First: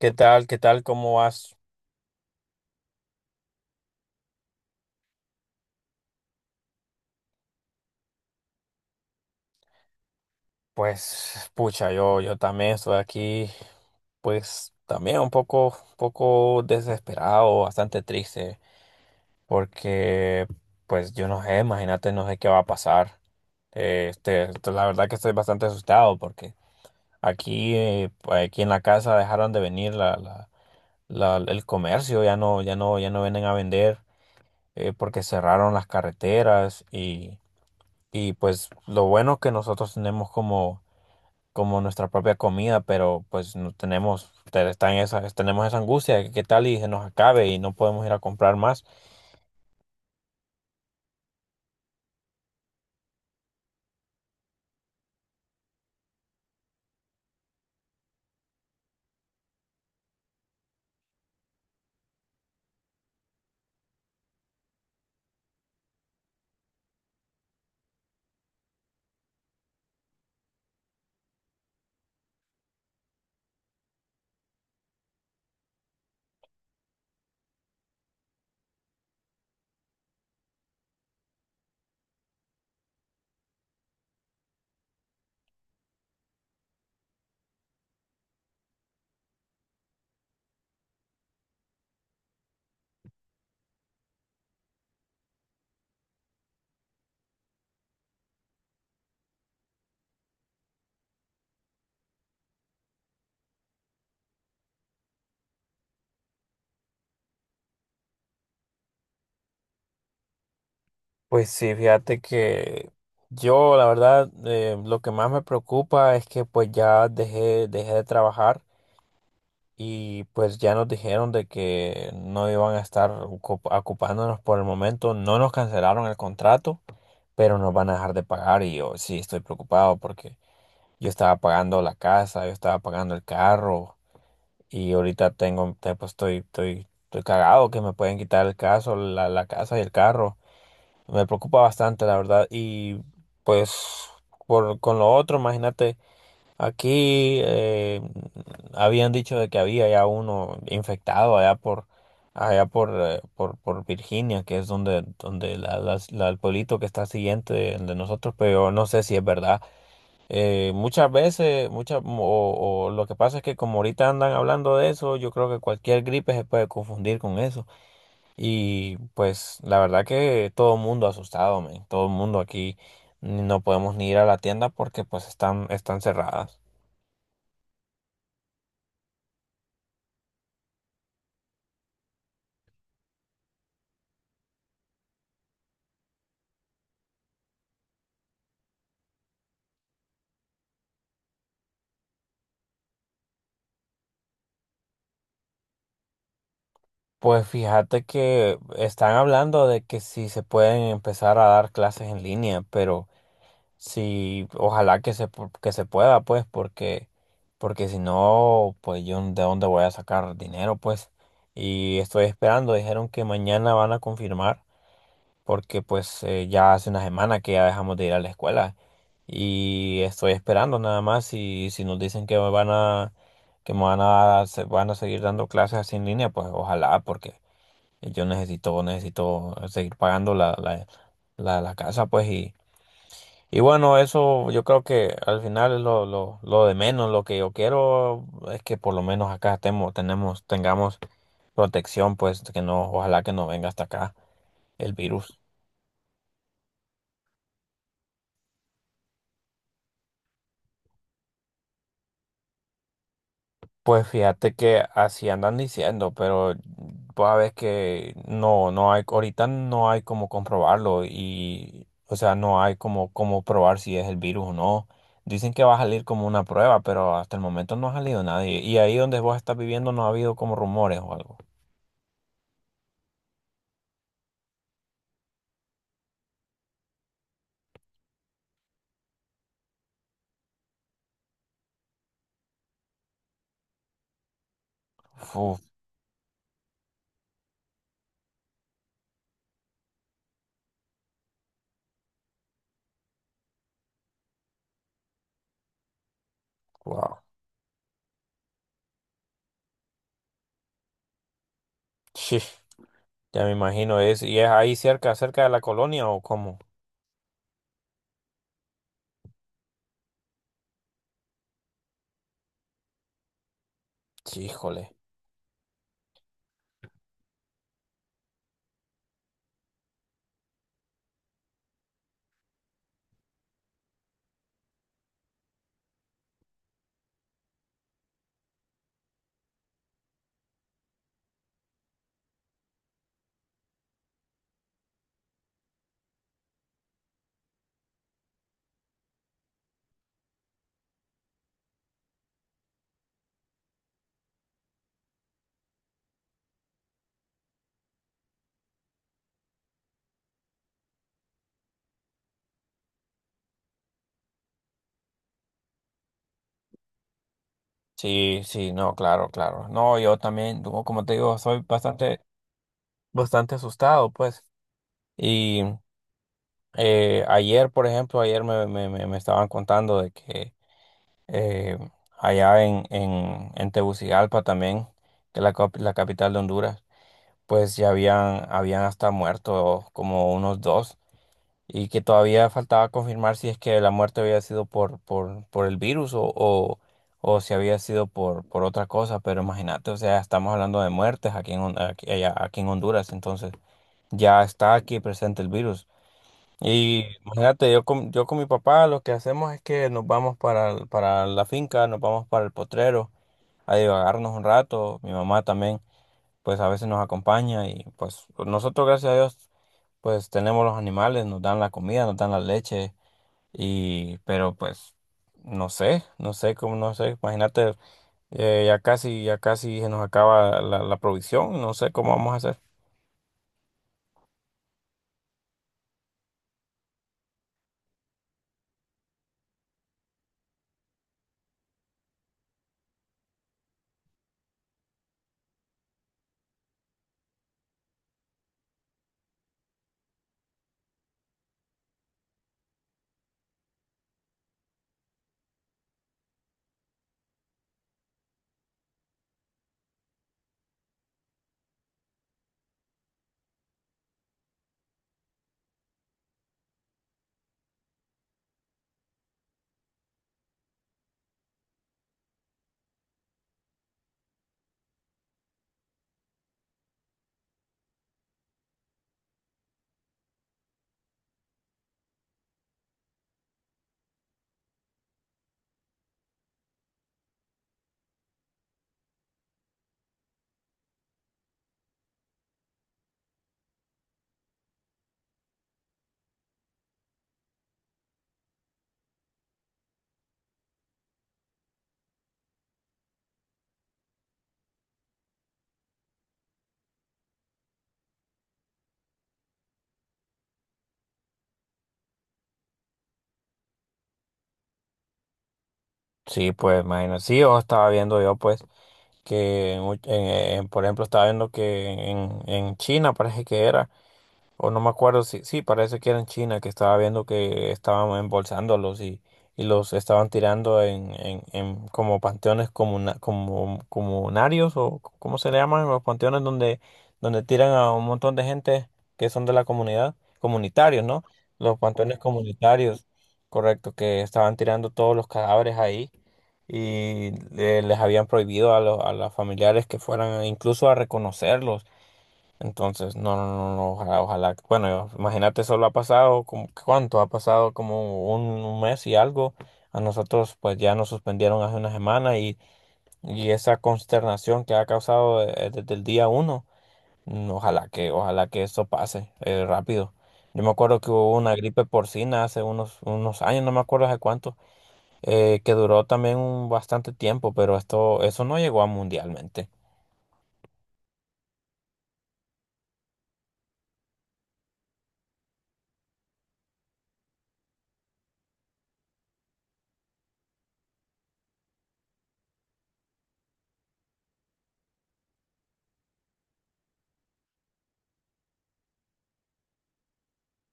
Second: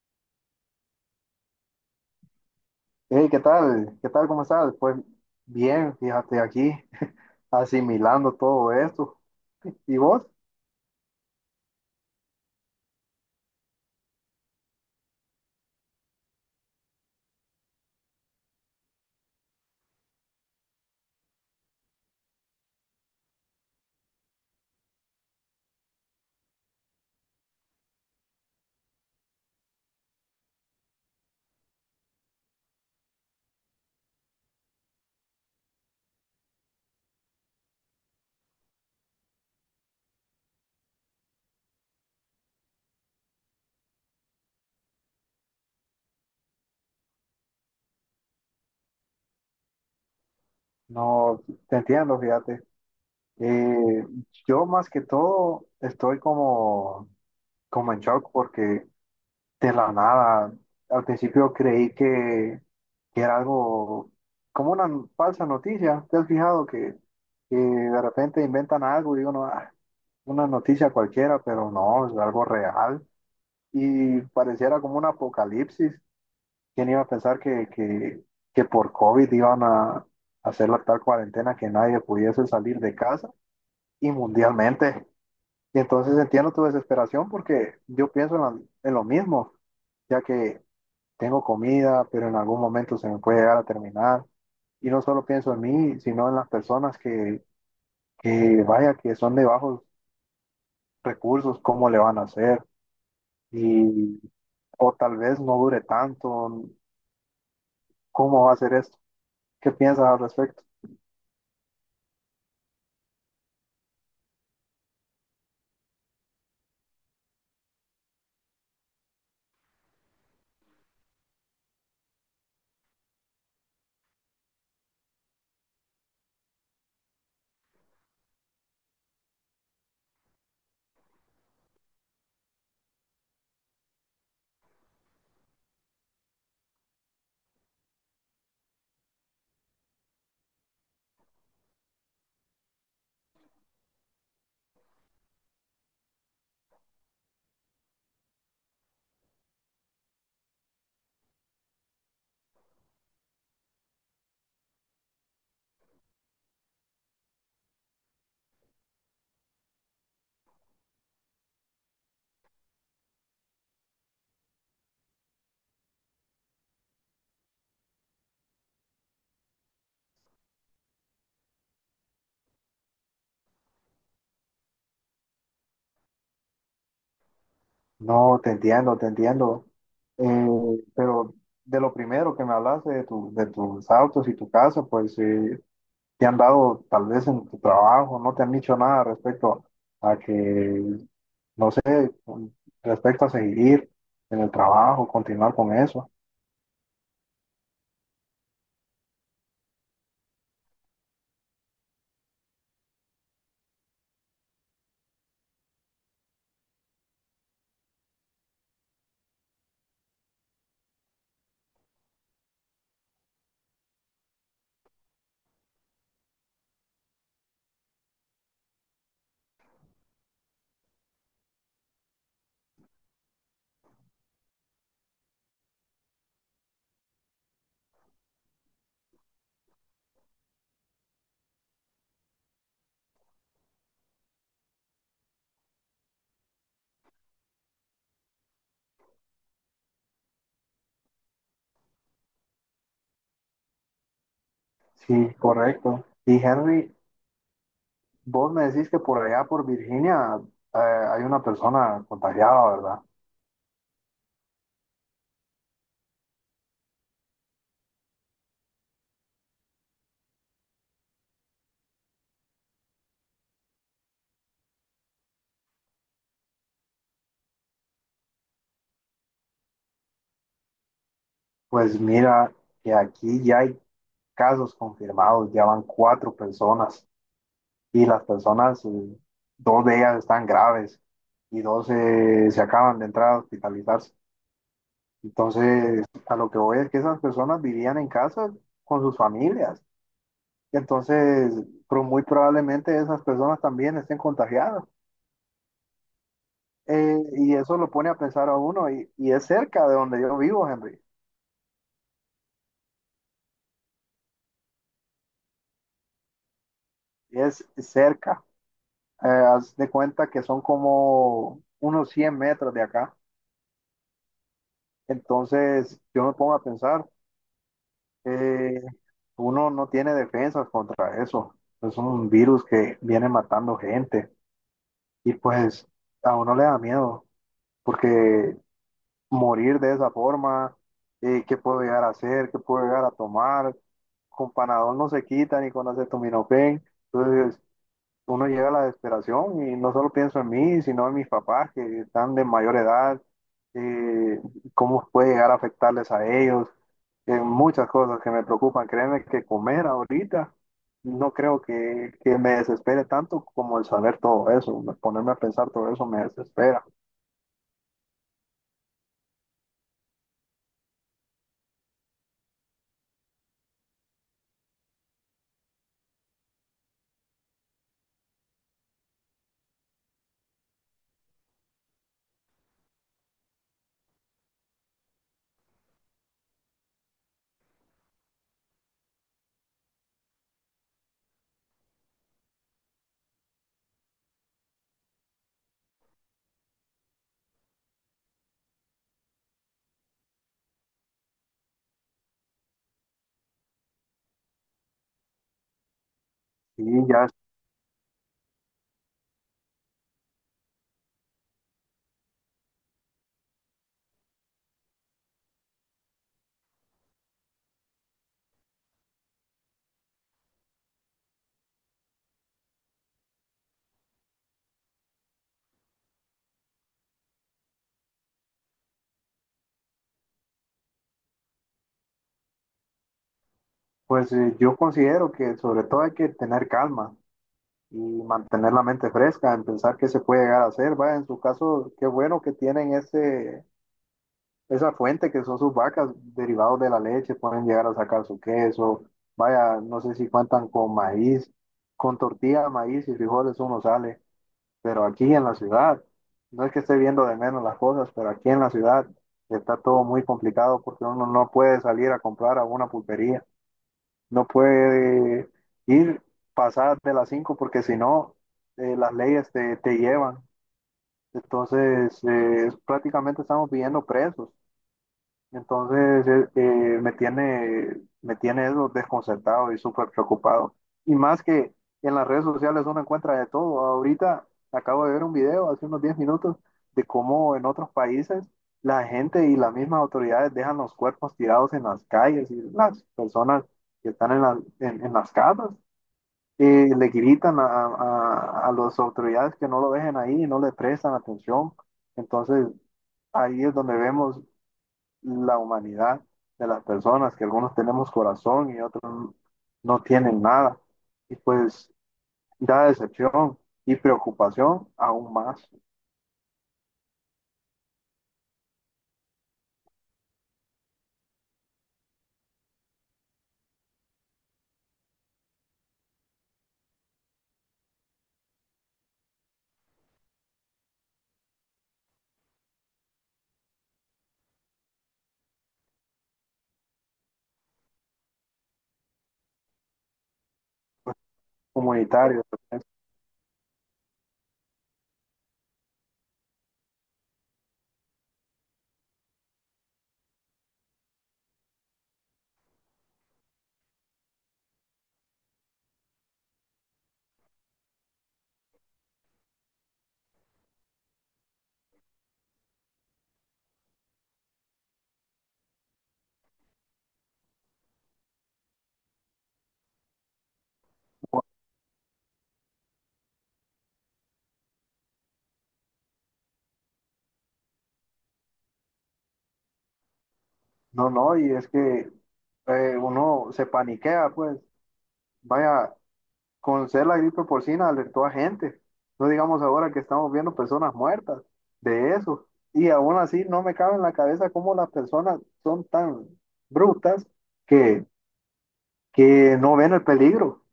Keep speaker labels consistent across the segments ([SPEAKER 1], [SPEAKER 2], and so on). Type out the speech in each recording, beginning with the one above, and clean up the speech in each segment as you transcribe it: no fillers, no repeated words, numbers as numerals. [SPEAKER 1] ¿Qué tal? ¿Qué tal? ¿Cómo vas?
[SPEAKER 2] Hey, ¿qué tal? ¿Qué tal? ¿Cómo estás? Pues bien, fíjate aquí, asimilando todo esto. ¿Y vos?
[SPEAKER 1] Pues, pucha, yo también estoy aquí, pues, también un poco, poco desesperado, bastante triste, porque, pues, yo no sé, imagínate, no sé qué va a pasar. La verdad que estoy bastante asustado porque aquí, pues, aquí en la casa dejaron de venir el comercio, ya no, ya no vienen a vender, porque cerraron las carreteras y, pues, lo bueno que nosotros tenemos como nuestra propia comida, pero pues no tenemos, está en esa, tenemos esa angustia de que qué tal y se nos acabe y no podemos ir a comprar más.
[SPEAKER 2] No, te entiendo, fíjate. Eh, yo más que todo estoy como en shock porque de la nada, al principio creí que era algo como una falsa noticia. ¿Te has fijado que de repente inventan algo y uno, "Ah, una noticia cualquiera, pero no, es algo real? Y pareciera como un apocalipsis. ¿Quién iba a pensar que por COVID iban a hacer la tal cuarentena que nadie pudiese salir de casa y mundialmente? Y entonces entiendo tu desesperación porque yo pienso en lo mismo, ya que tengo comida, pero en algún momento se me puede llegar a terminar. Y no solo pienso en mí, sino en las personas que vaya, que son de bajos recursos, cómo le van a hacer. Y, o tal vez no dure tanto, ¿cómo va a ser esto? ¿Qué piensas al respecto?
[SPEAKER 1] Pues sí, fíjate que yo la verdad lo que más me preocupa es que pues ya dejé de trabajar y pues ya nos dijeron de que no iban a estar ocupándonos por el momento, no nos cancelaron el contrato, pero nos van a dejar de pagar y yo sí estoy preocupado porque yo estaba pagando la casa, yo estaba pagando el carro. Y ahorita tengo, pues estoy, estoy cagado que me pueden quitar el caso, la casa y el carro. Me preocupa bastante, la verdad. Y pues por, con lo otro, imagínate, aquí habían dicho de que había ya uno infectado allá por, por Virginia, que es donde, donde el pueblito que está siguiente de nosotros, pero yo no sé si es verdad. Muchas veces, muchas, o lo que pasa es que como ahorita andan hablando de eso, yo creo que cualquier gripe se puede confundir con eso. Y pues la verdad que todo el mundo asustado, men. Todo el mundo aquí no podemos ni ir a la tienda porque pues están, están cerradas.
[SPEAKER 2] No, te entiendo, te entiendo. Eh, pero de lo primero que me hablaste de tus autos y tu casa, pues te han dado tal vez en tu trabajo, no te han dicho nada respecto a que, no sé, con- respecto a seguir en el trabajo, continuar con eso.
[SPEAKER 1] Pues fíjate que están hablando de que si se pueden empezar a dar clases en línea, pero... Sí, ojalá que se, que se pueda, pues, porque, porque si no, pues yo de dónde voy a sacar dinero, pues. Y estoy esperando, dijeron que mañana van a confirmar, porque pues ya hace una semana que ya dejamos de ir a la escuela. Y estoy esperando nada más y si nos dicen que me van a, van a seguir dando clases así en línea, pues ojalá, porque yo necesito, necesito seguir pagando la casa, pues, y bueno, eso yo creo que al final es lo, lo de menos. Lo que yo quiero es que por lo menos acá estemos, tenemos, tengamos protección, pues que no, ojalá que no venga hasta acá el
[SPEAKER 2] Sí,
[SPEAKER 1] virus.
[SPEAKER 2] correcto. Y Henry, vos me decís que por allá, por Virginia, hay una persona contagiada, ¿verdad?
[SPEAKER 1] Pues fíjate que así andan diciendo, pero pues a ver que no, no hay, ahorita no hay como comprobarlo y, o sea, no hay como, como probar si es el virus o no. Dicen que va a salir como una prueba, pero hasta el momento no ha salido nadie. Y ahí donde vos estás viviendo no ha habido como rumores o algo.
[SPEAKER 2] Pues mira, que aquí ya hay casos confirmados, ya van cuatro personas y las personas, dos de ellas están graves y dos se acaban de entrar a hospitalizarse.
[SPEAKER 1] Uf,
[SPEAKER 2] Entonces, a lo que voy es que esas personas vivían en casa con sus familias. Entonces, muy probablemente esas personas también estén contagiadas.
[SPEAKER 1] wow.
[SPEAKER 2] Y eso lo pone a pensar a uno. Y es cerca de donde yo vivo, Henry.
[SPEAKER 1] Sí, ya me imagino. Es, ¿y es ahí cerca, cerca de la colonia o cómo?
[SPEAKER 2] Es cerca. Haz de cuenta que son como unos 100 metros de acá.
[SPEAKER 1] Sí, híjole.
[SPEAKER 2] Entonces, yo me pongo a pensar, eh, uno no tiene defensas contra eso. Es un virus que viene matando gente y pues a uno le da miedo porque morir de esa forma, ¿qué puedo llegar a hacer? ¿Qué puedo llegar a tomar? Con Panadol no se quita ni con acetaminofén. Entonces, uno llega a la desesperación y no solo pienso en mí, sino en mis papás que están de mayor edad, eh, cómo puede llegar a afectarles a ellos, muchas cosas que me preocupan. Créeme que comer ahorita no creo que me desespere tanto como el saber todo eso, ponerme a pensar todo eso me desespera.
[SPEAKER 1] Sí, sí, no, claro, claro. No, yo también, como te digo, soy bastante, bastante asustado, pues. Y ayer, por ejemplo, ayer me estaban contando de que eh, en Tegucigalpa también, que es la, la capital de Honduras, pues ya habían, habían hasta muerto como unos dos. Y que todavía faltaba confirmar si es que la muerte había sido por, por el virus o si había sido por otra cosa, pero imagínate, o sea, estamos hablando de muertes aquí en, aquí en Honduras, entonces ya está aquí presente el virus. Y
[SPEAKER 2] Y ya,
[SPEAKER 1] imagínate, yo con mi papá lo que hacemos es que nos vamos para, para la finca, nos vamos para el potrero a divagarnos un rato, mi mamá también, pues a veces nos acompaña y pues nosotros, gracias a Dios, pues tenemos los animales, nos dan la comida, nos dan la leche y pero pues no sé, no sé cómo, no sé, imagínate, ya casi se nos acaba la, la provisión, no sé cómo vamos a hacer.
[SPEAKER 2] pues yo considero que sobre todo hay que tener calma y mantener la mente fresca en pensar qué se puede llegar a hacer. Va, en su caso, qué bueno que tienen ese esa fuente que son sus vacas, derivados de la leche, pueden llegar a sacar su queso. Vaya, no sé si cuentan con maíz, con tortilla, maíz y frijoles uno sale, pero aquí en la ciudad, no es que esté viendo de menos las cosas, pero aquí en la ciudad está todo muy complicado porque uno no puede salir a comprar a una pulpería, no puede ir pasar de las 5 porque si no, las leyes te llevan. Entonces, prácticamente estamos viviendo presos. Entonces, me tiene eso desconcertado y súper preocupado. Y más que en las redes sociales uno encuentra de todo. Ahorita acabo de ver un video hace unos 10 minutos de cómo en otros países la gente y las mismas autoridades dejan los cuerpos tirados en las calles y las personas que están en las casas le gritan a las autoridades que no lo dejen ahí y no le prestan atención. Entonces, ahí es donde vemos la humanidad de las personas, que algunos tenemos corazón y otros no tienen nada. Y pues da decepción y preocupación aún más
[SPEAKER 1] Sí, pues imagínate, sí, yo estaba viendo yo pues que en, por ejemplo estaba viendo que en China parece que era. O no me acuerdo si, sí, parece que era en China que estaba viendo que estaban embolsándolos y los estaban tirando en, en como panteones comuna, como, comunarios o cómo se le llaman los panteones donde, donde tiran a un montón de gente que son de la comunidad, comunitarios, ¿no? Los panteones
[SPEAKER 2] comunitario.
[SPEAKER 1] comunitarios, correcto, que estaban tirando todos los cadáveres ahí y les habían prohibido a los familiares que fueran incluso a reconocerlos. Entonces, no, no, no, no, ojalá, ojalá. Bueno, imagínate, solo ha pasado, como, ¿cuánto? Ha pasado como un mes y algo. A nosotros, pues ya nos suspendieron hace una semana y esa consternación que ha causado desde el día uno, mm, ojalá que eso pase rápido. Yo me acuerdo que hubo una gripe porcina hace unos, unos años, no me acuerdo hace cuánto, que duró también un bastante tiempo, pero esto, eso no llegó a mundialmente.
[SPEAKER 2] No, no, y es que uno se paniquea, pues, vaya, con ser la gripe porcina alertó a gente. No digamos ahora que estamos viendo personas muertas de eso. Y aún así no me cabe en la cabeza cómo las personas son tan brutas que que no ven el peligro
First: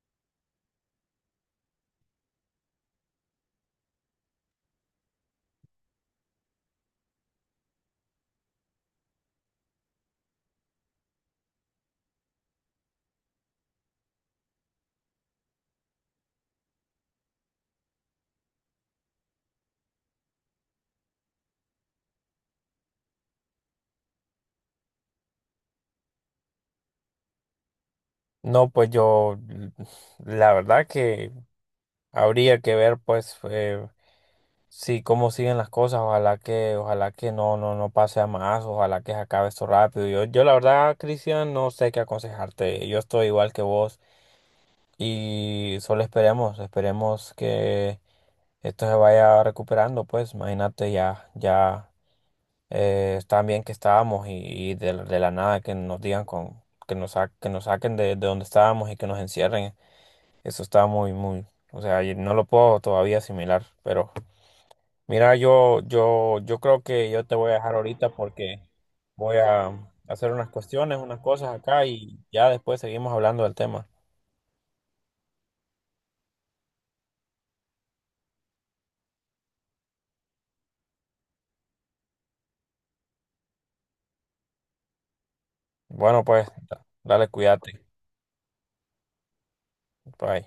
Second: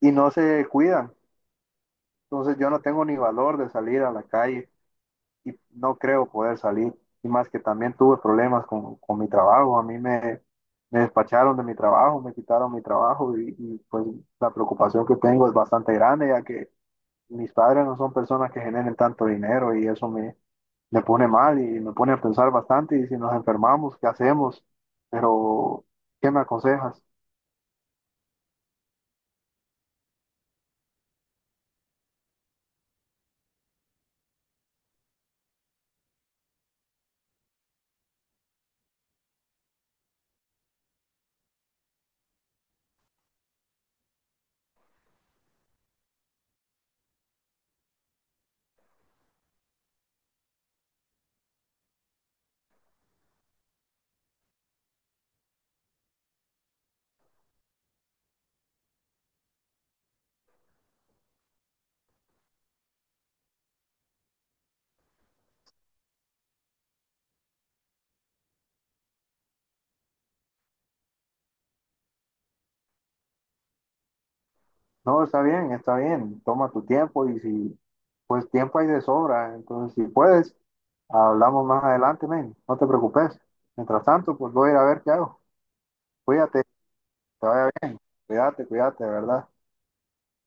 [SPEAKER 2] y no se cuidan. Entonces yo no tengo ni valor de salir a la calle y no creo poder salir. Y más que también tuve problemas con mi trabajo. A mí me despacharon de mi trabajo, me quitaron mi trabajo y, pues la preocupación que tengo es bastante grande ya que mis padres no son personas que generen tanto dinero y eso me pone mal y me pone a pensar bastante y si nos enfermamos, ¿qué hacemos? Pero, ¿qué me aconsejas?
[SPEAKER 1] No, pues yo, la verdad que habría que ver, pues, si cómo siguen las cosas. Ojalá que no, no, no pase a más. Ojalá que se acabe esto rápido. Yo la verdad, Cristian, no sé qué aconsejarte. Yo estoy igual que vos y solo esperemos, esperemos que esto se vaya recuperando. Pues, imagínate ya, ya tan bien que estábamos y de la nada que nos digan con, que nos, que nos saquen de donde estábamos y que nos encierren. Eso está muy, muy, o sea, y no lo puedo todavía asimilar, pero mira, yo creo que yo te voy a dejar ahorita porque voy a hacer unas cuestiones, unas cosas acá y ya después seguimos hablando del tema.
[SPEAKER 2] No, está bien, está bien. Toma tu tiempo y si, pues tiempo hay de sobra. Entonces, si puedes, hablamos más adelante, men. No te preocupes. Mientras tanto, pues voy a ir a ver qué hago.
[SPEAKER 1] Bueno, pues,
[SPEAKER 2] Cuídate,
[SPEAKER 1] dale,
[SPEAKER 2] te vaya
[SPEAKER 1] cuídate.
[SPEAKER 2] bien, cuídate, cuídate, de ¿verdad?
[SPEAKER 1] Bye.